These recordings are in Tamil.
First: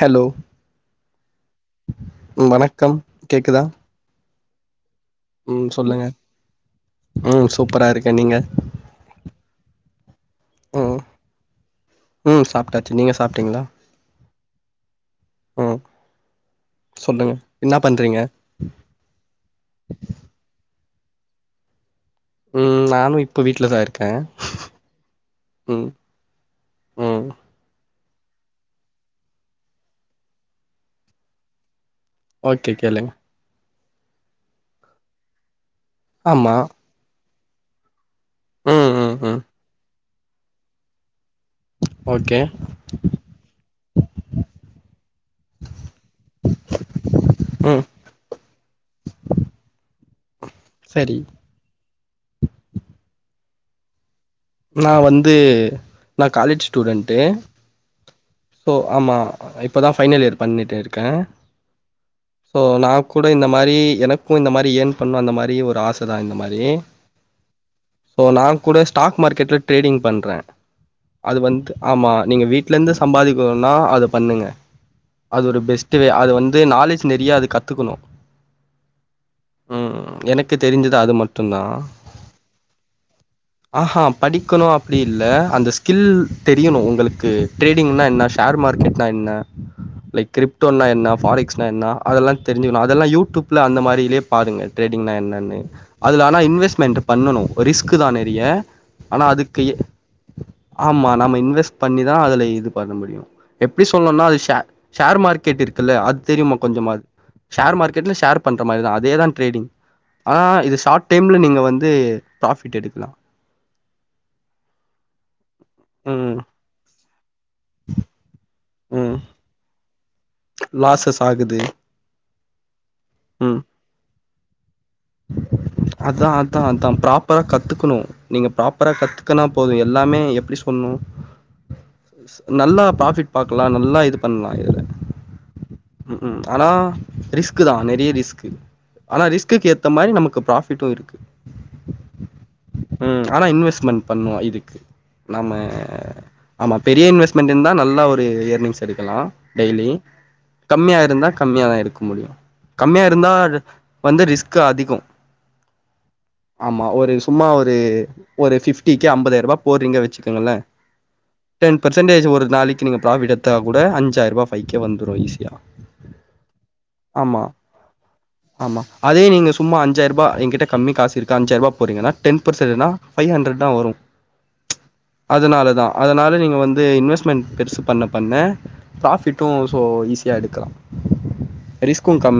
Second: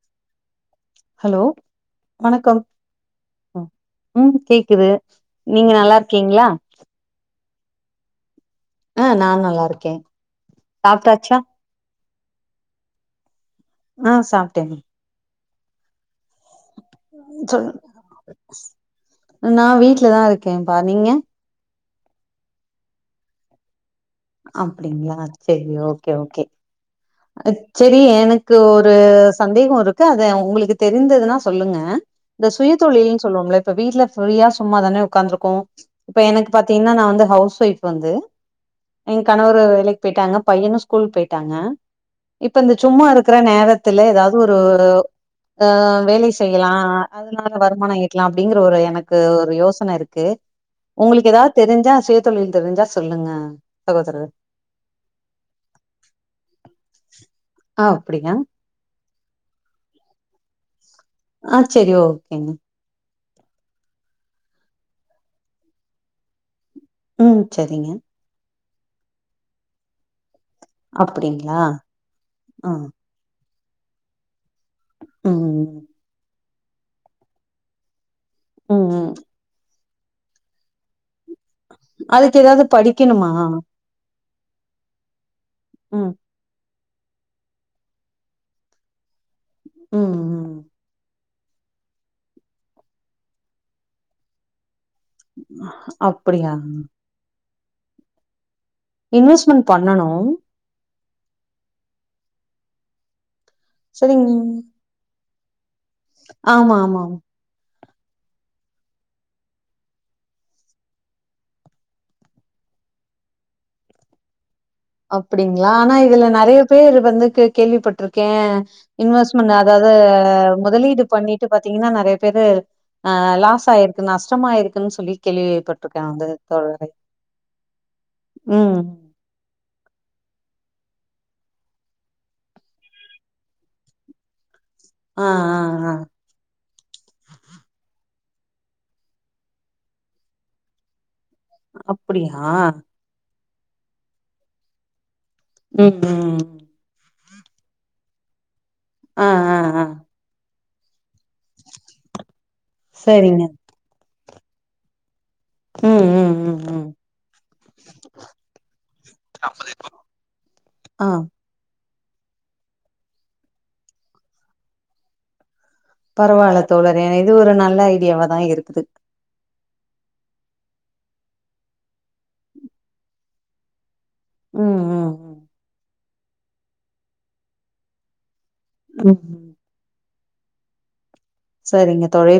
ஹலோ ஹலோ வணக்கம் கேக்குதா ம் ம் கேக்குது ம் நீங்க நல்லா சொல்லுங்க இருக்கீங்களா ம் சூப்பரா இருக்கே நீங்க ஆ நா நல்லாருக்கே ம் சாப்ட்டாச்சா ம் சாப்ட்டாச்சு நீங்க சாப்டீங்களா ஆ சாப்ட்டே ம் சொல்லுங்க சொல் இன்னா பண்றீங்க நா வீட்லதா இருக்கே பா நீங்க ம் நானு இப்ப வீட்லதா இருக்கே அப்டிங்களா செரி ம் ஓகே ஓகே ம் செரி எனக்கு ஒரு சந்தேகோ இருக்கு அத உங்குளுக்கு தெரிந்ததுனா சொல்லுங்க இந்த ஓகே கேளுங்க சுயதொழில்னு சொல்லுவோம்ல இப்ப வீட்ல ஃப்ரீயா சும்மாதானே உக்காந்துருகோ இப்ப எனக்கு ஆமா பாத்தீங்னா நா வந்து ஹவுஸ் வய்ஃப் வந்து ம் ம் ம் எங்கணவரு வேலைக் போய்ட்டாங்க பையனு ஸ்கூல் போய்ட்டாங்க ஓகே இப்ப இந்த சும்மா இருக்குற நேரத்துல ஏதாவ்து ஒரு ஒரு ஆ வேலை செய்யலா அதனால ம் வருமானோ ஈட்லா அப்டிங்கற ஒரு எனக்கு ஒரு யோசன இருக்கு சரி உங்களுக்கு எதா தெரிஞ்சா சுயதொழில் தெரிஞ்சா சொல்லுங்க சகோதரர் நா வந்து நா காலேஜ் ஸ்டூடெண்டு ஆ அப்டியா ஓ ஆமா இப்போ தா ஃபைனல் இயர் பண்ணிட்டு இருக்கே ஆ செரி ஓகேங் போ நா கூட இந்த மாரி எனக்கூ இந்த மாரி இயன் பண்ணு அந்த மாரி ஒரு ஆச தா இந்த மாரி ம் செரிங்க போ நா கூட ஸ்டாக் மார்க்கெட்ல ட்ரேடிங் பண்றே அது அப்டிங்களா வந்த்ட்டு ஆமா நீங்க ஆ வீட்லேந்து சம்பாதிக்கணுனா அது பண்ணுங்க ம் அது ஒரு பெஸ்ட் வே அது வந் து நாலேஜ் நெறிய அது கத்துக்குணோ ம் ம் ம் எனக்கு தெரிஞ்சது அது மட் அதுக்கு எதாது படிக்கிணுமா ஆஹா படிக்கணு அப்டி இல்ல அந்த ஸ்கில் ம் தெரியணு உங்களுக்கு ட்ரேடிங்னா என்ன ஷேர் மார்க்கெட்னா என்ன ம் ம் க்ரிப்டோனா என்ன ஃபார் எக்ஸ்னா என்ன அதல்லா தெரிஞ்சுகுணு அதல்லா யூடூப்ல அந்த மாரிலயே பாருங்க ட்ரேடிங்னா என்னனு அதுல ஆனா அப்டியா இன்வெஸ்மென்ட் பண்ணணு ரிஸ்கு தா நெறிய ஆனா அதுக்கு இன்வெஸ்ட்மெண்ட் எ பண்ணணு ஆமா நம்ம இன்வெஸ் பண்ணிதா அதுல இது பண்ண முடியு எப்டி சொல்ணுனா செரிங்க அது ஷ ஷேர் மார்க்கெட் இருக்குல்ல அது தெரியுமா ஆமா கொஞ்சாமாது ஆமா ஷேர் மார்கெட்ல ஷேர் பண்ற மாரிதா. அதேதா ட்ரேடிங்‌. ஆ இது ஷார்ட் டைம்ல நீங்க வந்து ப்ராஃபிட் எடுக்லா. அப்டிங்களா ஆனா இதுல ம் நறைய பேரு வந்து கே கேள்வி பட்ருக்கே ம் இன்வெஸ்ட்மெண்ட் அதாது முதலீடு லாசஸ் பண்ணிட்டு ஆகுது பாத்தீங்கன்னா நெறைய பேரு ஆ ம் லாஸ் ஆய்ருக்கு நஷ்டமாயிருக்குன்னு சொல்லி கேள்வி அதா அதா அதா ப்ராப்பரா கத்துக்கணு. நீங்க ம் ப்ராப்பரா கத்து க்கனா போது. எல்லாமே எப்டி சொல்னு நல்லா ப்ராஃபிட் பாக்லா. நல்லா இது பண்லா இதுல. ஆ ஆ ஆ அனா ரிஸ்க் தா. நெறைய ரிஸ்க். ஆனா ரிஸ்குக்கு ஏத்த மாரி நமக்கு ப்ராஃபி ஃபிட்டு இருக்கு அப்டியா ம் ஆனா இன்வெஸ்ட்மென்ட் பண்ணுவோ இதுக்கு நம்ம ம் ம் ஆமா பெரிய இன்வெஸ்மென்டுனா நல்லா ஒரு இயர்னிங்ஸ் எடுக்கலா ஆ ஆ ஆ டெய்லி கம்மியா இருந்தா கம்மியா தா எடுக்க முடியு கம்மியா இருந்தா சரிங்க வந்து ரிஸ்கு அதிகோ ம் ம் ம் ம் ஆமா ஒரு சும்மா ஒரு ஒரு ஃபிஃப்டி கே அம்பதாயிருபா போட்றீங்க வெச்சுக்கங்கல ஆ டென் பர்சன்டேஜ் ஒரு நாளைக்கு நீங்க ப்ராஃபிட் எடுத்தாகூட அஞ்சாயிருபா ஃபைவ் கே வந்துரு ஈஸியா பரவால்ல தோழரே இது ஆமா, ஒரு நல்ல ஐடியாவதா ஆமா. இருக்குது அதே நீங்க சும்மா அஞ்சாயிருபா எ கிட் ட கம்மி காசு இருக்கு அஞ்சாய்ருவா போட்றிங்கனா டென் பர்சன்டுனா ஃபைவ் ஹண்ட்ரட்தா வரு ம் ம் ம் அதனால தா அதனால நீங்க வந்து இன்வெஸ்மெண்ட் பெருசு பண்ண பண்ண ம் ப்ராஃபிட் டு ம் சோ ஈஸியா எடுக்கலா சரிங்க தோழே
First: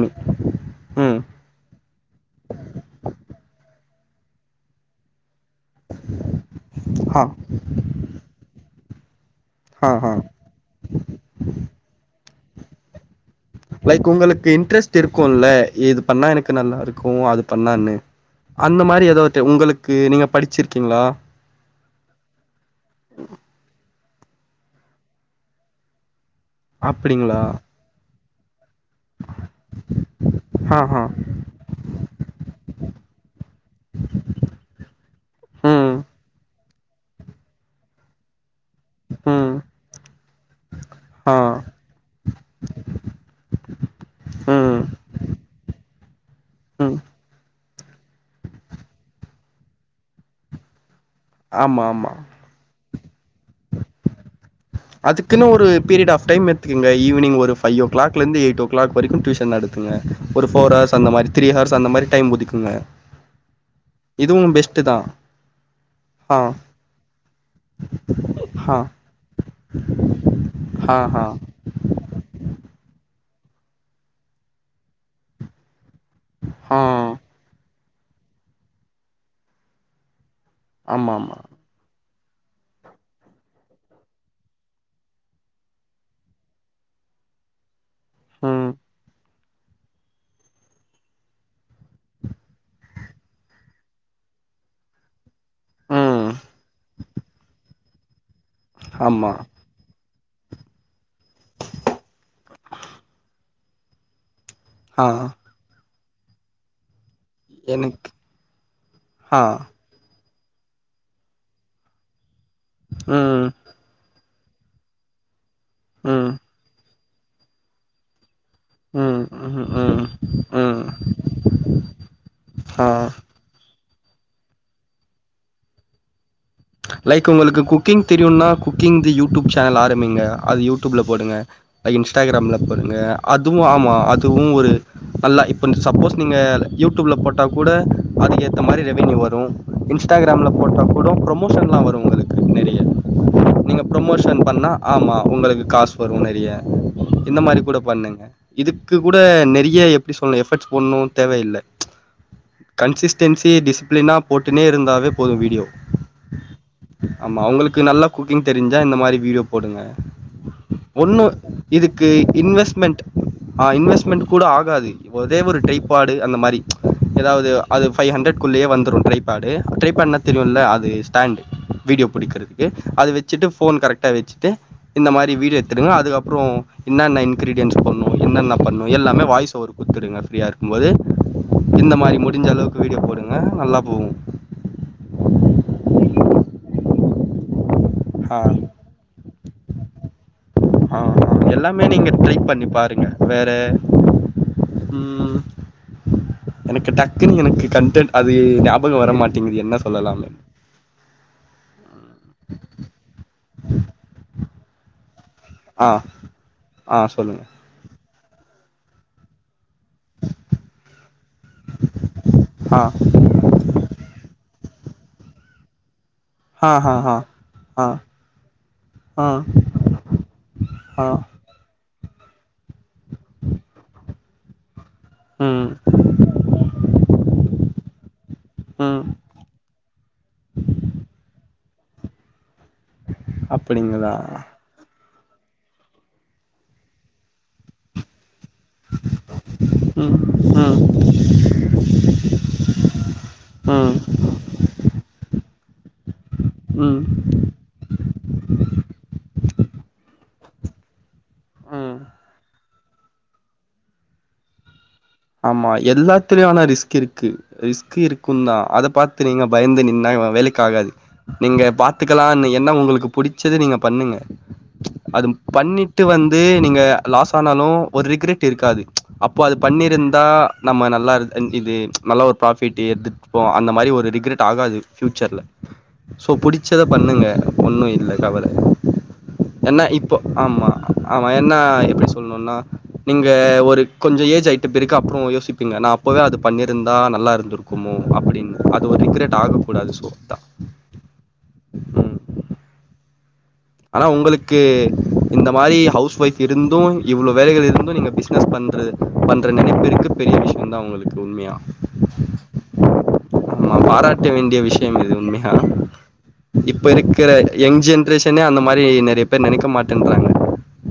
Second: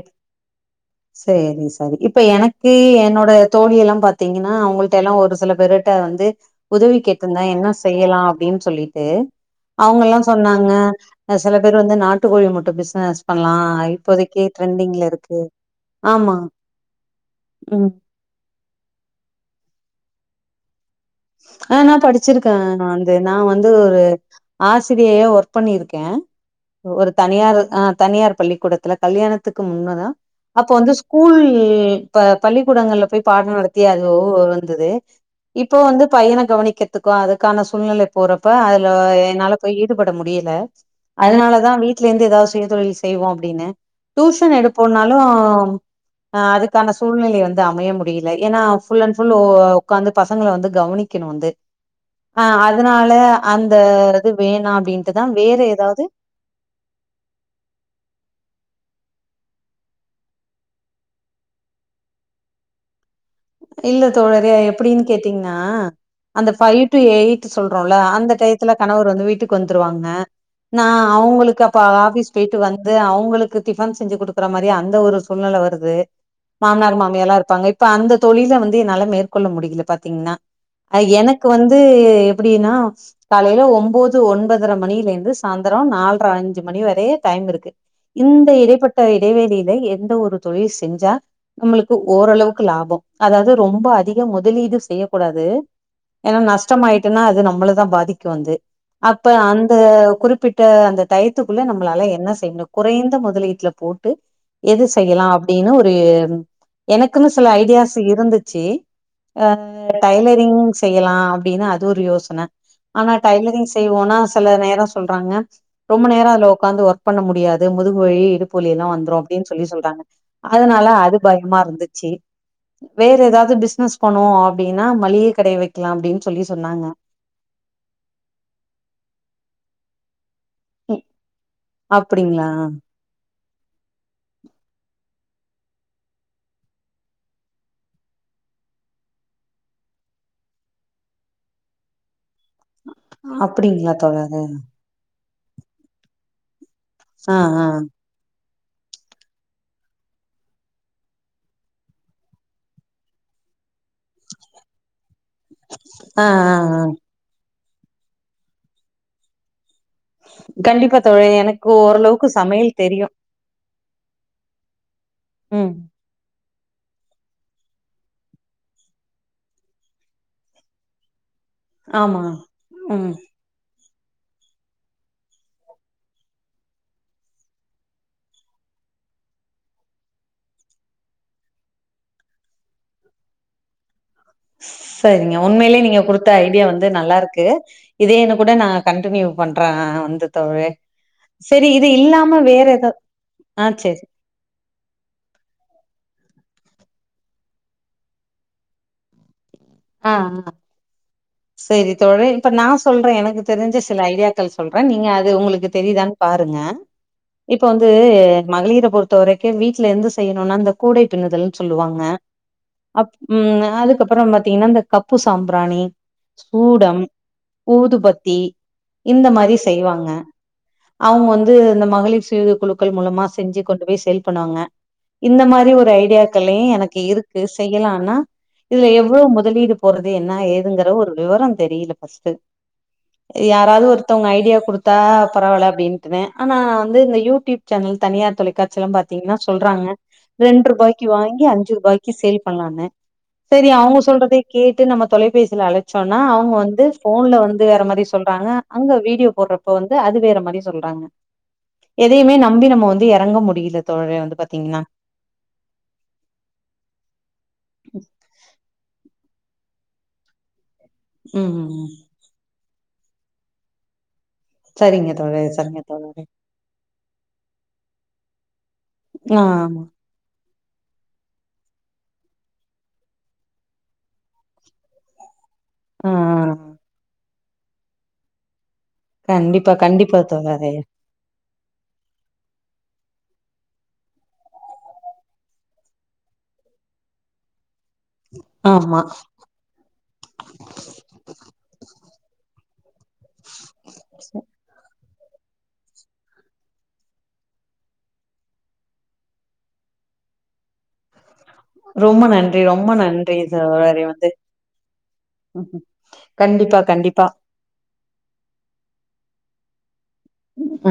ம் சேரி சரி இப்ப எனக் கு என்னோட தோழி எல்லா பாத்தீங்கன்னா அவுங்குள்டலா ஒரு சில வெரட்டா வந்து உதவி ஹா கேட்ருந்தா என்ன செய்யலா அப்டின் சொல்லிட்டு ஹா ஹா அவுங்கல்லா சொன்னாங்க சில பேர் வந்து நாட்டு கோழி முட்ட பிஸ்னஸ் பண்லா லைக் உங்களுக்கு இன்ட்ரெஸ்ட் இருக்குல்ல இது பண்ணா ஆமா எனக்கு நல்லாருக்கு அது ம் பண்ணான்னு அந்த மாரி எதாது உங்களுக்கு நீங்க படிச்சுருக்கிங்ளா ஆ நா படிச்சுருக்க ந வந்து நா வந்து ஒரு ஆசிரியையா ஒர்க் பண்ணிருக்கே ஒரு அப்டிங்களா தனியார் ஆ தனியார் பள்ளிக்கூடத்துல கல்யாணத்துக்கு முன்னதா அப்போ ஹா வந்து ஹா ஸ்கூல் ப பள்ளிக்கூடங்கள்ல போய் பாடோ நடத்தி அது ஓ வந்துது இப்போ ம் வந்து பையன கவனிக்கத்துக்கோ அதுக்கான சூழ்நிலை போறப்ப அதுக் ஆ ம் என்னால போய் ஈடுபட முடியல ஆ அதுனாலதா வீட்ல இருந்து எதாது சுய தொழில் செய்வோ அப்டினு டியூஷன் ம் எடுப்போன்னாலு ஆ அதுக்கான ம் சூழ்நிலை வந்து அமைய முடியில எனா ஃபுல் அன் ஃபுல் உக்காந்து பசங்கள வந்து கவனிக்கணு வந்து ஆமா ஆமா ஆ அதனால அந்த இது வேணா அப்டின்ட்டுதா அதுக்குன்னு வேற ஒரு ஏதாவது பீரியட் ஆப் டைம் எடு இங்க ஈவினிங் ஒரு ஃபை ஓ கிளாக்லேந்து எய்ட் ஓ கிளாக் வரைக்கு டியூஷன் நடத்துங்க ஒரு போர்ரார்ஸ் அந்த மாரி த்ரீ ஹார்ஸ் அந்தமாரி டைம் ஒதுக்குங்க இல்ல இதுவு தோழரே அது பெஸ்ட்டு தா எப்டின்னு கேட்டீங்கன்னா ஆ அந்த பைவ் டு எயிட் சொல்றோல்ல அந்த டயத்துல ஆ கணவர் வந்து வீட்டுக்கு வந்துருவாங்க நா ஆ ஆ அவுங்களுக்கு அப்ப ஆ ஆபிஸ் போயிட்டு வந்து அவுங்களுக்கு டிஃபன் செஞ்சு குடுக்குற மாரியே அந்த ஒரு சூழ்நில வருது ஆ மாமனார் மாமியல்லா இருப்பாங்க இப்ப அந்த தொழில வந்து என்னால மேற்கொள்ள முடியல பாத்தீங்கன்னா அ ஆமா ஆமா எனக்கு வந்து எப்டினா காலையில ஒம்போது ஒன்பதர மணியிலேந்து சாந்தர நால்ர அஞ்சு மணி வரய டைம் இருக்கு கே இந்த ம் இடைப்பட்ட இடைவேளில எந்த ஒரு தொழில் செஞ்சா நம்மளுக்கு ஓரளவுக்கு லாபோ அதாவ்து ரொம்ப அதிக முதலீடு செய்ய கூடாது ம் ஏன்னா நஷ்டமாயிட்டுனா அது நம்மளதா பாதிக்கு வந்து அப்ப ஆமா அந் அ குறிப்பிட்ட அந்த டயத்துக்குள்ள நம்மளால என்ன செய்ய முடியு குறைந்த முதலீட்ல போட்டு எது ஆ செய்யலா அப்டின்னு ஒரு எனக்குன்னு சில ஐடியாஸ் எனக்கு வந்துச்சு ஆ அ டைலரிங் செய்யலா அப்டின்னு அது ஒரு யோசன ஆனா ம் டைலரிங் செய்வோனா செல நேரோ சொல்றாங்க ரொம்ப நேரோ ம் அதுல ஒக்காந்து ஒர்க் பண்ண முடியாது முதுகு வழி இடுப் புவலி எல்லா வந்துரு ம் அப்டின்னு சொல்லி ம் சொல்றாங்க ம் ம் அதனால அது பயமா இருந்துச்சி ஆ வேறு எதாவது பிஸ்னஸ் பண்ணுவோ அப்டின்னா மளிக கடைய வெக்கலா அப்டின்னு சொல்லி சொன்னாங் லைக் உங்களுக்கு குக்கிங் தெரியுனா குக்கிங்தீ யூடியூப் சேனல் ஆரம்பிங்க அது யூ டியூப்ல போடுங்க அப்டிங்களா இன்ஸ்டாகிராம்ல போடுங்க அதுவு ஆமா அதுவு ஒரு நல்லா இப்போ சப்போஸ் நீங்க யூடியூப்ல போட்டா கூட அதுக்கு ஏத்த மாரி ரெவன்யூ வரு இன்ஸ்டாகிராம்ல போட்ட கூட ப்ரம் ப்ரமோஷன்லா வரு உங்களுக்கு நெறைய நீங்க அப்டிங்களா ப்ரமோஷன் தோழரே பண்ணா ஆமா உங்களுக்கு காசு வரு நெறைய ஆ இந்த மாரி ஆ கூட பண்ணுங்க இதுக்கு கூட நெறைய எப்டி சொல்ணு எஃபட்ஸ் போடணு தேவயில்ல கன்சிஸ்டென்சி டிசிப்ளினா போட்டுன்னே இருந்தாவே போது ஆ ஆ ஆ ஆமா உங்களுக்கு நல்லா குக்கிங் தெரிஞ்சா இந்த மாரி வீடியோ போடுங்க கண்டிப்பா ஒண்ணு தோழி எனக்கு இதுக்கு ஓரளவுக்கு சமையல் இன்வெஸ்மெண்ட் தெரியு ஆ இன்வெஸ்மெண்ட் கூட ஆகாது ஒரே ஒரு ம் டைப் பாடு அந்த மாரி ஏதாவது அது ஃபை ஹண்டரட் குள்ளேயே வந்துரும் ட்ரைபாடு ட்ரை பாட்ன்னா தெரியும்ல அது ஸ்டாண்டு வீடியோ ஆமா புடிக்கிறதுக்கு அத ம் வச்சுட்டு ஃபோன் கரெக்டா வச்சுட்டு இந்த மாரி வீடியோ எடுத்துடுங்க அதுக்கப்பறோ என்னன்ன இன்கிரீடியன்ஸ் போண்ணும் என்னென்ன பண்ணும் எல்லாமே வாய்ஸ் ஓவர் குத்துடுங்க ஃப்ரீயா இருக்கும்போது இந்த மாரி முடிஞ்ச அளவுக்கு வீடியோ போடுங்க நல்லா போகும் செரிங்க உண்மையிலே நீங்க கொடுத்த ஐடியா வந்து நல்லா இருக்கு இதேன்னு கூட ஆ நா கன்ட்டினியூ பண்ற அ அ வந்து தோழரே ஆ ஆ எல்லாமே நீங்க ட்ரை பண்ணி ஏதோ பாருங்க வேற ஆ செரி ம் எனக்கு டக்குன்னு எனக்கு கண்டன்ட் அது ஞாபகம் வர மாட்டிங்குது என்ன ஆ சொல்லலாம்னு ஆ சேரி தோழே இப்ப நான் சொல்றேன் எனக்கு தெரிஞ்ச சில ஐடியாக்கள் சொல்றேன் நீங்க அது உங்களு க்கு ஆ தெரிதான்னு பாருங்க ஆ சொல்லுங்க இப் ப வந்து மகளிர பொறுத்த வரைக்கும் வீட்ல எந்த செய்யணும்னா இந்த கூடை பின்னுதல் சொல்லுவாங்க ஆ அப் ம் அதுக்கப்புறம் பாத்தீங்ன்னா இந்த கப்பு சாம்பிராணி ஆ ஆ சூடம் ஆ ஆ ஊதுபத்தி இந்த ஆ மாரி செய்வாங்க ஆ இது இந்த மகளிர் சுய குழுக்கள் மூலமா செஞ்சு கொண்டு போய் சேல் பண்ணாங்க இந்த ம் மாரி ஒரு ஐடியா கலே எனக்கு இருக்கு செய்யலான்னா இதுல ம் எவ்ளோ மொத் முதலீடு போறது என்ன ஏதுங்கற ஒரு விவரம் தெரியில ஃபஸ்ட்டு யாராவது அப்படிங்களா ஒருத்தவங்க ஐடியா குடுத் தா பரவால அப்டின்ட்டு தான் ஆனா வந்து இந்த யூடியூப் சேனல் தனியார் தொலைக்காட் ச்சில பாத்தீங்ன்னா சொல்றாங்க ம் ம் ரெண்ரூபாய்க்கு வாங்கி அஞ்ரூபாய் க்கி சேல் பண்ணலான்னு சேரி ம் அவுங்க சொல்ற த கேட்டு நம்ம தொலைபேசியில அழைச்சோம்னா அவுங்க வந்து ம் போன்ல வந்து வேற மாறி சொல்றாங்க அங்க வீடியோ போறப்போ வந்து அது வேற மாறி சொல்றாங்க ம் எதையுமே நம்பி நம்ம வந்து இறங்க முடில தோழரே வந்து பாத்தீங்கன்னா ஆமா எல்லாத்தலயும் ஆனா ரிஸ்க் இருக்கு ரிஸ்கு இருக்குந்தான் அத பாத்து நீங்க பயந்து நின்னா வே வேலைக்கு ஆகாது ம் நீங்க ம் பாத்துக்கலான்னு என்ன உங்களுக்கு புடிச்சது நீங்க பண்ணுங்க சரிங்க அது தோழரே சரிங்க பண்ணிட்டு தோழரே வந்து நீங்க லாஸ் ஆனாலும் ஒரு ரிக்ரெட் இருக்காது அப்போ ஆ அது ஆமா பண்ணிருந் தா நம்ம நல்லா இரு இ இது நல்லா ஒரு ப்ராபிட்டு எடுத்துட்டுப்போ அந்த மாரி ஒரு ரிக்ரெட் ஆகாது ஃப்யூச்சர்ல ஆ சோ புடிச்சத பண்ணுங்க ஒண்ணு இல்ல கவல கண்டிப்பா என்னா இப்போ கண்டிப்பா ஆமா தோழரே அவன் என்ன எப்படி சொல்ணும்னா நீங்க ஒரு கொஞ்சோ ஏஜ் ஆய்ட்ட பிற அப்றோம் யோசிப்பீங்க நான் அப்பவே அது பண்ணியிருந்தா நல்லா இருந்திருக்கும்மோ அப்டின்னு அது ஒரு ஆமா ரிக்ரெட் ஆக கூடாது சோ ஆனா உங்களுக்கு இந்த மாரி ஹவுஸ் ஒய்ஃப் இருந்தும் இவ்ளோ வேலைகள் இருந்தும் நீங்கள் பிஸ்னஸ் பண்றது பண்ற நினைப்பு இருக்கு பெரிய விஷ்யம் தான் உங்களுக்கு உண்மையா ரொம்ப நன்றி ரொம்ப நன்றி ஆமா. சகோதரே வந்து பாராட்ட வேண்டிய விஷயம் இது உண்மையா. கண்டிப்பா இப்ப கண்டிப்பா இருக்கிற யங் ஜென்ரேஷனே அந்த மாரி நிறைய பேர் நினைக்க மாட்டேன்குறாங்க அ அ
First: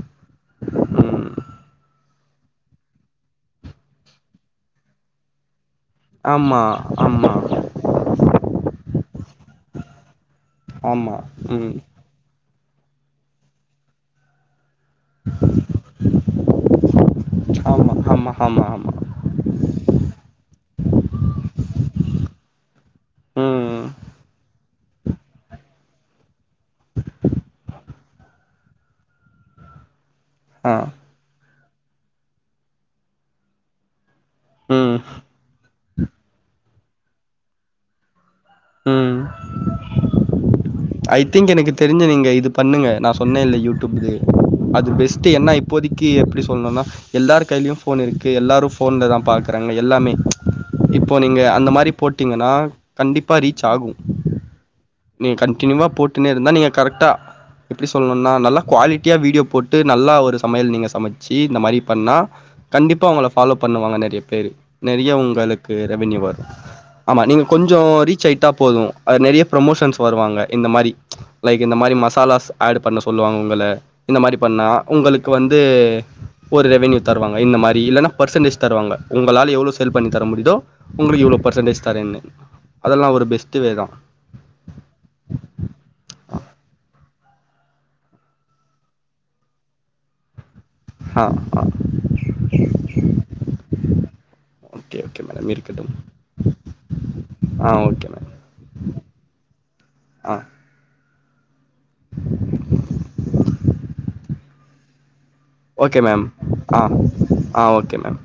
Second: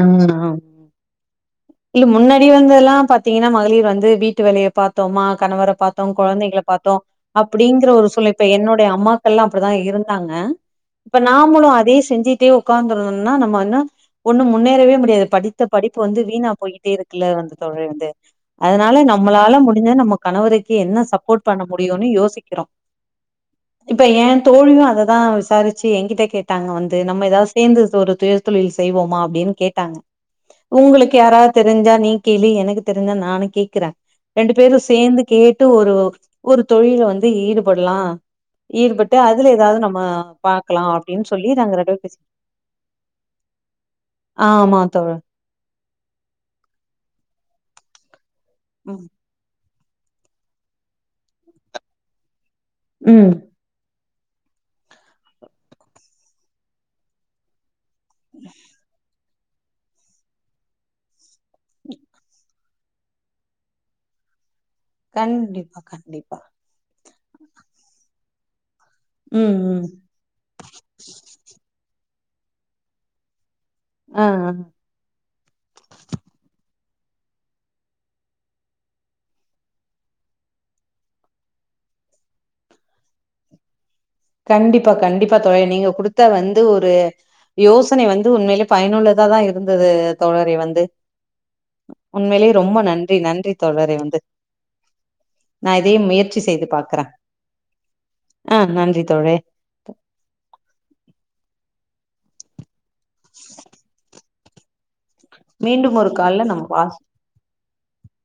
இல்ல முன்னாடி வந்தெல்லாம் பார்த்தீங்கன்னா மகளிர் வந்து வீட்டு வேலைய பாத்தோமா கணவர பாத் தோம் குழந்தைகளை ஆமா, பார்த்தோம் ஆமா, அப்டிங்கிற ஒரு சூழ் இப்ப என்னுடைய அம்மாக்கள்ல்லாம் அப்டிதான் இருந்தாங்க ஆமா ம் செஞ்சிட்டே உட்காந்துருந்தோனா நம்ம வந்து ஒண்ணும் முன்னேரவே மு டியாது படித்த படிப்பு வந்து வீணா போய்கிட்டே இருக்குல்ல வந்து தோழரே ஆமா வந்து ஆமா ஆமா ஆமா அதனால நம்மளால முடிஞ்சத நம்ம கணவருக்கு என்ன சப்போர்ட் பண்ண முடியுனு யோசிக்கிறோ ம் இப்ப எ தோழியு அததா விசாரிச்சு என்கிட்ட கே டாங்க வந்து நம்ம ஏதாவது சேந்து ஒரு சுய தொழில் செய்வோமா அப்டின்னு கேட்டாங்க ஆ உங்களுக் கு யாரா தெரிஞ்சா நீ கேளு எனக்கு தெரிஞ்சா நானு கேக்குற ரெண்டு பேரு ம் சேந்து கேட்டு ஒரு ஒரு தொழில்ல வந்து ஈடுபட்லா ம் ஈடுபட்டு அதுல ஏதாவது நம்ம பாக்கலா ஐ அப்டின்னு சொல்லி திங்க் எனக்கு நாங்க ரெண்டு தெரிஞ்சு பேசி நீங்க இது பண்ணுங்க நா சொன்னே இல்ல யூடியூப் ஆமா அது தோழா பெஸ்ட்டு என்ன இ இப்போதிக்கி எப்டி சொல்ணுனா எல்லார் கையிலயு ஃபோன் இருக்கு எல்லாரு ம் ஃபோன்ல தா பா பார்க க்றாங்க எல்லாமே இப்போ நீங்க அந்த மாரி போட்டீங்கனா கண்டிப் ம் ரீச் ஆகு, நீங்க கண்டினியூவா போட்டுனே இருந்தா நீங்க கரெக்டா எப்டி சொல்ணுனா நல்லா குவாலிட்டியா வீடியோ போட்டு நல்லா ஒரு சமையல் நீங்க சமைச்சு இந்த மாரி பண்ணா கண்டிப்பா உங்கள ஃபாலோ பண்ணுவாங்க நெறைய பேரு நெறைய உங்களுக்கு கண்டிப்பா ரெவ்ன்யூ கண்டிப்பா வரு ஆமா நீங்க கொஞ்சோ ரீச் ஆயிட்டா போது அது நெறைய ம் ம் ப்ரோமோஷன்ஸ் வருவாங்க இந்த மாரி லைக் இந்த மாரி மசாலாஸ் ஆட் பண்ண சொல்லுவாங்க உங்கள இந்த ஆ மாரி ஆ பண்ணா உங்களுக்கு வந்து ஒரு ரெவ்ன்யூ தருவாங்க இந்த மாரி இல்லன்னா பர்சன்டேஜ் தருவாங்க உங்களால எவ்ளோ சேல் பண்ணி தர முடியுதோ உங்களுக்கு இவ்ளோ பர்சன்டேஜ் தரேன்னு அதெல்லா ஒரு பெஸ்ட்டு வே தா கண்டிப்பா கண்டிப்பா தோழரே நீங்க குடுத்த வந்து ஒரு யோசனை வந்து உண்மைலே பயனுள்ளதாதா இருந்துது தோழரே வந்து ஆ ஆ உண்மைலே ரொம்ப நன்றி நன்றி தோழரே வந்து ஓகே ஓகே மேடம் நா இருக்கட்டும் இதையு முயற்சி செய்து பாக்குற ஆ ஓகே மேம் ஆ நன்றி தோழரே ஆ மீண்டும் ஓகே ஒரு மேம் கால்ல நம்ம வா ஆ ஆ ஓகே மேம்.